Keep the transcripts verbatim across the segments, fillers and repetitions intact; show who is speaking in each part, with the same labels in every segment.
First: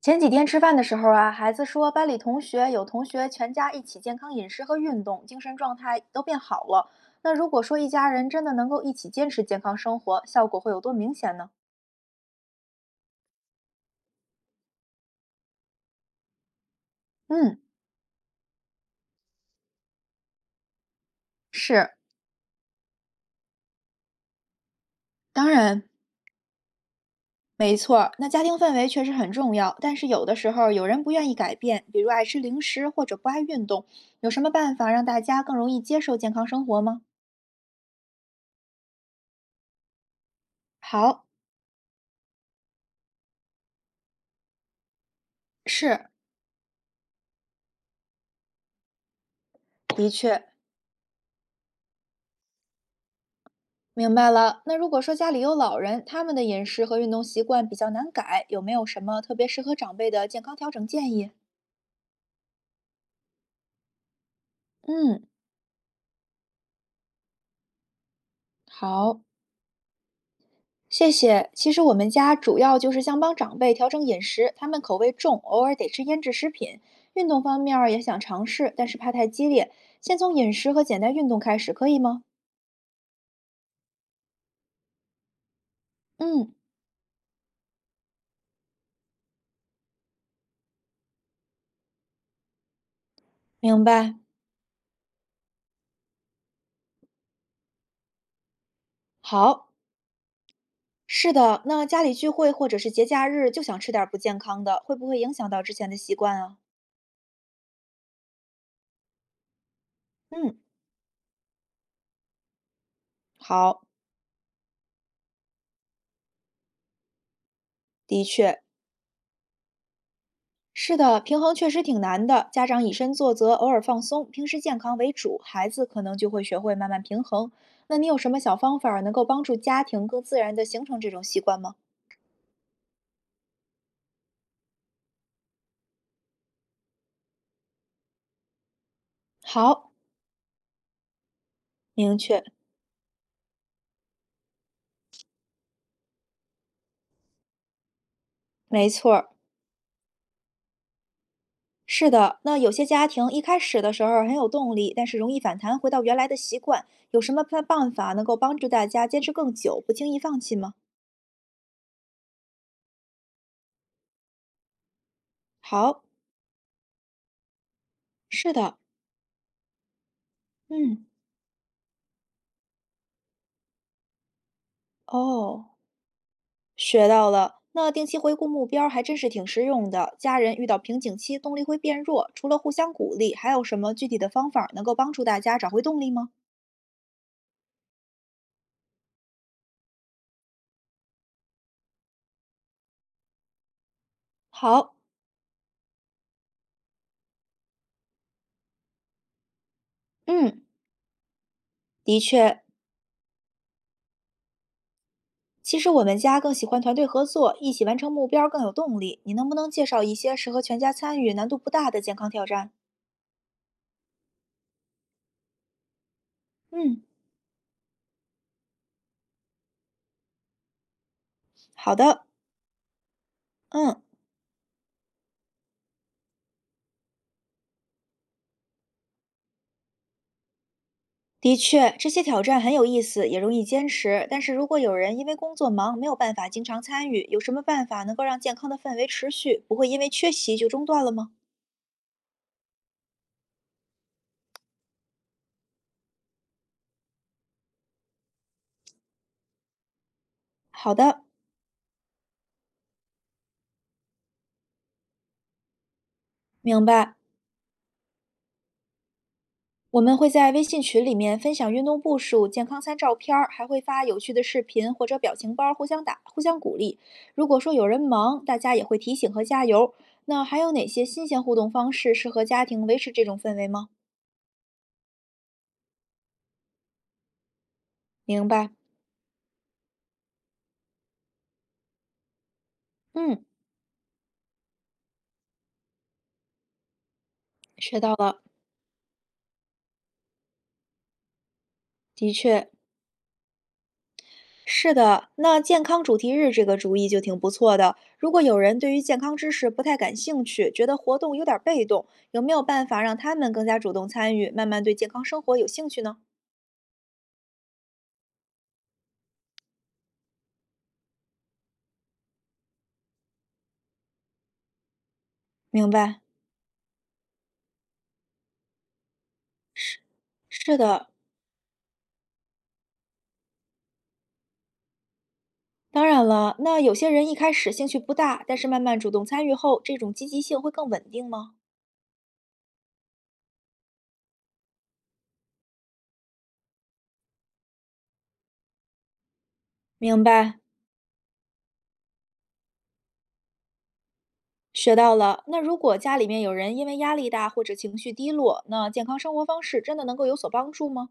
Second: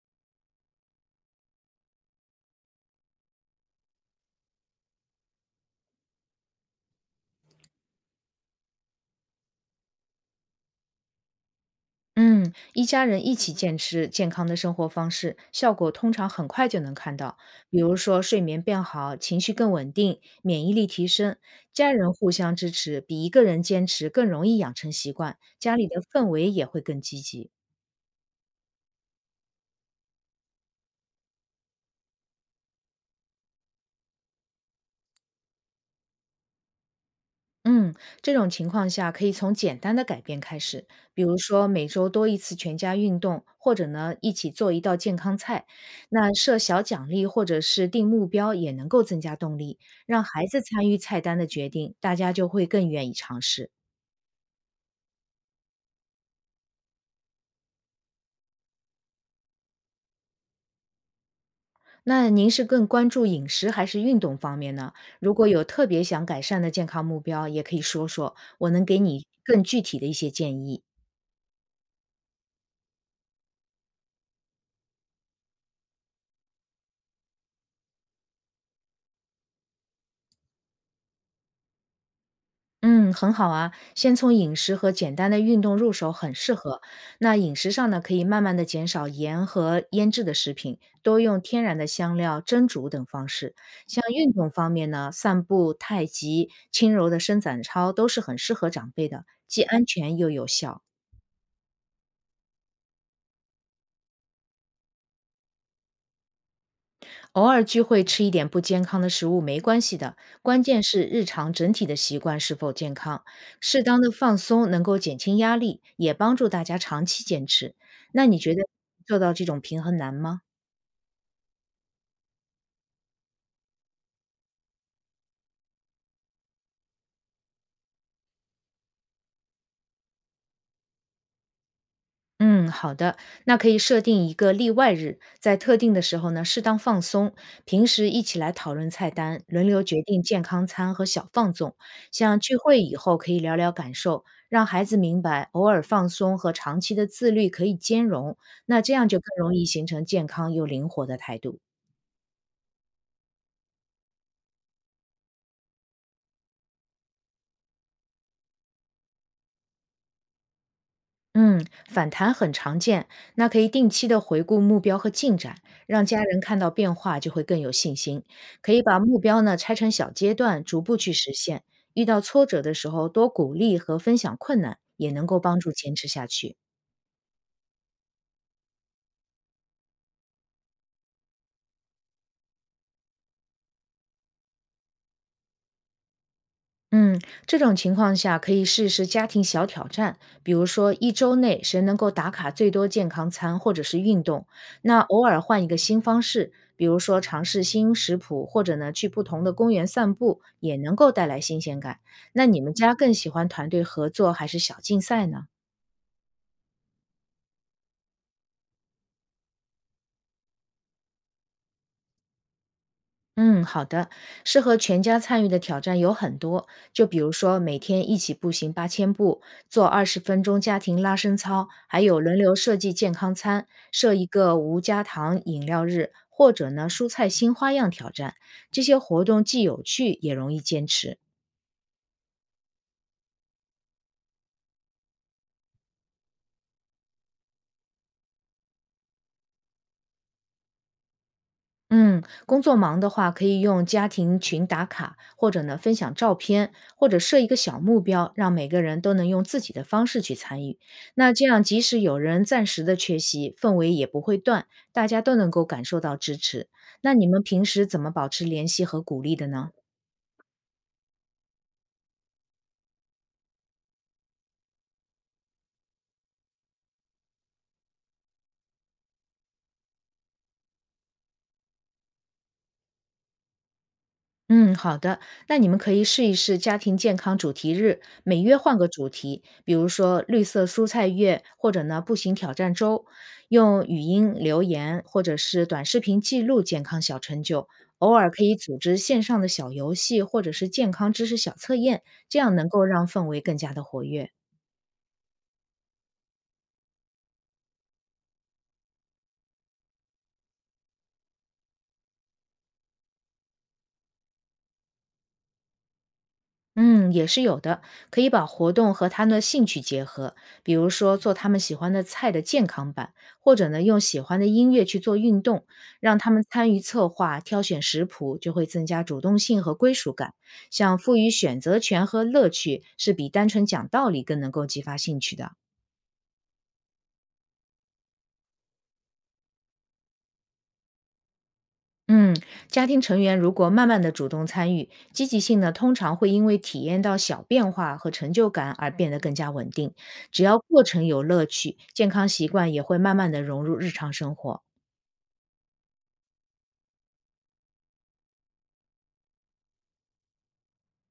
Speaker 1: 前几天吃饭的时候啊，孩子说班里同学有同学全家一起健康饮食和运动，精神状态都变好了。那如果说一家人真的能够一起坚持健康生活，效果会有多明显呢？
Speaker 2: 嗯，一家人一起坚持健康的生活方式，效果通常很快就能看到。
Speaker 1: 嗯，
Speaker 2: 比如说，睡眠变好，情绪更稳定，免疫力提升。
Speaker 1: 是，
Speaker 2: 家人互相支持，比一个人坚持更容易养成习惯，
Speaker 1: 当
Speaker 2: 家
Speaker 1: 然，
Speaker 2: 里的氛围也会更积极。
Speaker 1: 没错儿。那家庭氛围确实很重要，但是有的时候有人不愿意改变，比如爱吃零食或者不爱运动，有什么办法让大家更容易接受健康生活吗？
Speaker 2: 嗯，这种情况下可以从简单的改变开始，比
Speaker 1: 好，
Speaker 2: 如说每周多一次全家运动，或者呢一起做一道健康菜。
Speaker 1: 是，
Speaker 2: 那设小奖励或者是定目标也能够增加动力，
Speaker 1: 的
Speaker 2: 让
Speaker 1: 确，
Speaker 2: 孩子参与菜单的决定，大家就会更愿意尝试。
Speaker 1: 明白了。那如果说家里有老人，他们的饮食和运动习惯比较难改，有没有什么特别适合长辈的健康调整建议？
Speaker 2: 那您是更关注饮食还是运动方面呢？
Speaker 1: 嗯，
Speaker 2: 如果有特别想改善的健康目标，也可以说说，我能给
Speaker 1: 好，
Speaker 2: 你更具体的一些建议。
Speaker 1: 谢谢。其实我们家主要就是想帮长辈调整饮食，他们口味重，偶尔得吃腌制食品。运动方面儿也想尝试，但是怕太激烈，先从饮食和简单运动开始，可以吗？
Speaker 2: 嗯，很好啊，先从饮食和简单的运动入手很
Speaker 1: 嗯，
Speaker 2: 适合。那饮食上呢，可以慢慢的减少盐和腌制的食品，多用天然的香料、蒸煮等方式。
Speaker 1: 明
Speaker 2: 像
Speaker 1: 白。
Speaker 2: 运动方面呢，散步、太极、轻柔的伸展操都是很适合长辈的，既
Speaker 1: 好，
Speaker 2: 安全又有效。
Speaker 1: 是的。那家里聚会或者是节假日就想吃点儿不健康的，会不会影响到之前的习惯啊？
Speaker 2: 偶尔聚会吃一点不健康的食物没关系的，
Speaker 1: 嗯，
Speaker 2: 关键是日常整体的习惯是否健康。
Speaker 1: 好。
Speaker 2: 适当的放松能够减轻压力，也帮助大家长期坚持。
Speaker 1: 的
Speaker 2: 那你觉
Speaker 1: 确，
Speaker 2: 得做到这种平衡难吗？
Speaker 1: 是的，平衡确实挺难的。家长以身作则，偶尔放松，平时健康为主，孩子可能就会学会慢慢平衡。那你有什么小方法儿能够帮助家庭更自然地形成这种习惯吗？
Speaker 2: 嗯，好的，那可以设定一个例外日，在特定的时候呢，适当放松。平时一起来讨论菜单，轮流
Speaker 1: 好，
Speaker 2: 决定健康餐和小放纵。
Speaker 1: 明
Speaker 2: 像
Speaker 1: 确，
Speaker 2: 聚会以后可以聊聊感受，让孩子明白偶尔放松和长期的自律可以兼容。那
Speaker 1: 没
Speaker 2: 这样
Speaker 1: 错
Speaker 2: 就更
Speaker 1: 儿，
Speaker 2: 容易形成健康又灵活的态度。
Speaker 1: 是的。那有些家庭一开始的时候儿很有动力，但是容易反弹回到原来的习惯，有什么办办法能够帮助大家坚持更久，不轻易放弃吗？
Speaker 2: 嗯，反弹很常见，那可以定期的回顾目标和进展，
Speaker 1: 好，
Speaker 2: 让家人看到变化就会更有信心。
Speaker 1: 是
Speaker 2: 可
Speaker 1: 的，
Speaker 2: 以把目标呢拆成小阶段，逐步
Speaker 1: 嗯，
Speaker 2: 去实现。遇到挫折的时候，多鼓励和分享困难，也能够帮
Speaker 1: 哦。
Speaker 2: 助坚持下去。
Speaker 1: 学到了，那定期回顾目标还真是挺实用的。家人遇到瓶颈期，动力会变弱，除了互相鼓励，还有什么具体的方法能够帮助大家找回动力吗？
Speaker 2: 嗯，这种情况下可以试试家庭小挑战，比如说一周内谁能够打卡最多健康餐或者是运动，
Speaker 1: 好，
Speaker 2: 那偶尔换一个新方式，比如说尝试新食谱，或者呢去不同的公园散步，
Speaker 1: 嗯，
Speaker 2: 也能够带来新鲜感。
Speaker 1: 的
Speaker 2: 那
Speaker 1: 确，
Speaker 2: 你们家更喜欢团队合作还是小竞赛呢？
Speaker 1: 其实我们家更喜欢团队合作，一起完成目标更有动力。你能不能介绍一些适合全家参与、难度不大的健康挑战？
Speaker 2: 嗯，好的。适合全家参与的挑战有很多，
Speaker 1: 嗯，
Speaker 2: 就比如说每天一起步行八千步，做二十分钟家庭拉伸操，
Speaker 1: 好
Speaker 2: 还有
Speaker 1: 的，
Speaker 2: 轮流设计健康餐，
Speaker 1: 嗯。
Speaker 2: 设一个无加糖饮料日，或者呢蔬菜新花样挑战。这些活动既有趣也容易坚持。
Speaker 1: 的确，这些挑战很有意思，也容易坚持。但是如果有人因为工作忙，没有办法经常参与，有什么办法能够让健康的氛围持续，不会因为缺席就中断了吗？
Speaker 2: 嗯，工作忙的话，可以用家庭群打卡，或者呢分享照片，或者设一个小目标，让每个人都能用自己的方式去参与。
Speaker 1: 好的，
Speaker 2: 那这样，即使有人暂时的缺席，氛围也不会断，大家都能够感受到支持。
Speaker 1: 明白。
Speaker 2: 那你们平时怎么保持联系和鼓励的呢？
Speaker 1: 我们会在微信群里面分享运动步数、健康餐照片儿，还会发有趣的视频或者表情包，互相打、互相鼓励。如果说有人忙，大家也会提醒和加油。那还有哪些新鲜互动方式适合家庭维持这种氛围吗？
Speaker 2: 嗯，好的。那你们可以试一试家庭健康主题日，每
Speaker 1: 明
Speaker 2: 月
Speaker 1: 白，
Speaker 2: 换个主题，比如说绿色蔬菜月，或者呢步行挑战周，
Speaker 1: 嗯，
Speaker 2: 用语音留言或者是短视频记录健康小成就。
Speaker 1: 学到
Speaker 2: 偶尔
Speaker 1: 了，
Speaker 2: 可以组织线上的小游戏，或者是健康知识小测验，
Speaker 1: 的
Speaker 2: 这样
Speaker 1: 确。
Speaker 2: 能够让氛围更加的活跃。
Speaker 1: 是的，那健康主题日这个主意就挺不错的。如果有人对于健康知识不太感兴趣，觉得活动有点儿被动，有没有办法让他们更加主动参与，慢慢对健康生活有兴趣呢？
Speaker 2: 嗯，也是有的，可以把活动和他们的兴趣结合，比如说做他们喜欢的菜的健康版，或者呢用喜欢的音乐去做运动，
Speaker 1: 明
Speaker 2: 让
Speaker 1: 白，
Speaker 2: 他们参与策划、挑选食谱，就会增加主动性和归属感。
Speaker 1: 是
Speaker 2: 像
Speaker 1: 的，
Speaker 2: 赋予选择权和乐趣，是比单纯讲道理更能够激发兴趣的。
Speaker 1: 当然了，那有些人一开始兴趣不大，但是慢慢主动参与后，这种积极性会更稳定吗？
Speaker 2: 嗯，家庭成员如果慢慢的主动参与，积极性呢通常会因为体验到小变化和成就感而变得更加稳定。
Speaker 1: 明
Speaker 2: 只
Speaker 1: 白。
Speaker 2: 要过程有乐趣，健康习惯也会慢慢的融入日常生活。
Speaker 1: 学到了。那如果家里面有人因为压力大或者情绪低落，那健康生活方式真的能够有所帮助吗？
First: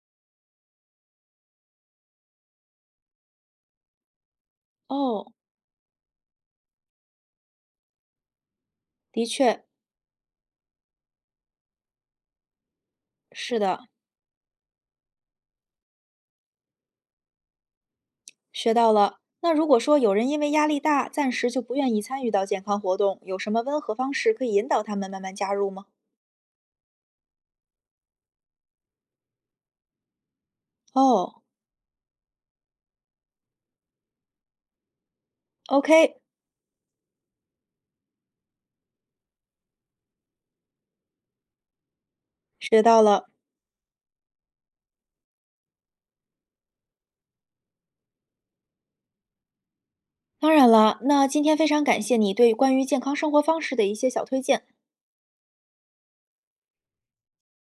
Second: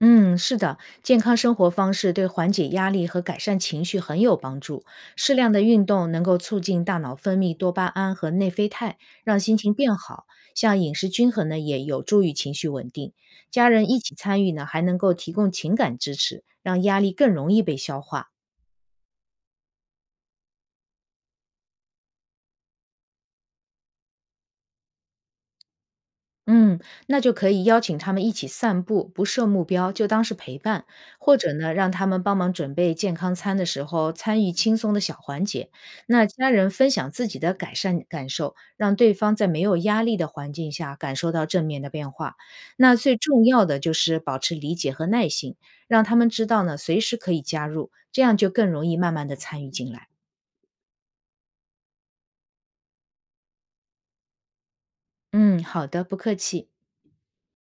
Speaker 2: 嗯，是的，健康生活方式对缓解压力和改善情绪很有帮助。
Speaker 1: 哦，
Speaker 2: 适量的运动能够促进大脑分泌多巴胺和内啡肽，
Speaker 1: 的
Speaker 2: 让心
Speaker 1: 确
Speaker 2: 情变好。像饮食均衡呢，也有助于情绪稳定。
Speaker 1: 是
Speaker 2: 家
Speaker 1: 的。
Speaker 2: 人一起参与呢，还能够提供情感支持，让压力更容易被消化。
Speaker 1: 学到了。那如果说有人因为压力大，暂时就不愿意参与到健康活动，有什么温和方式可以引导他们慢慢加入吗？
Speaker 2: 嗯，那就可以邀请他们一起散步，不设目标，就当是陪伴，或
Speaker 1: 哦
Speaker 2: 者呢，让他们帮忙准备健康餐的时候，参与轻松的小环节。
Speaker 1: ，OK，
Speaker 2: 那家人分享自己的改善感受，让对方在没有压力的环境下感受到正面的变化。
Speaker 1: 学
Speaker 2: 那
Speaker 1: 到
Speaker 2: 最
Speaker 1: 了。
Speaker 2: 重要的就是保持理解和耐心，让他们知道呢，随时可以加入，这样就更容易慢慢的参与进来。
Speaker 1: 当然了，那今天非常感谢你对关于健康生活方式的一些小推荐。
Speaker 2: 嗯，好的，不客气。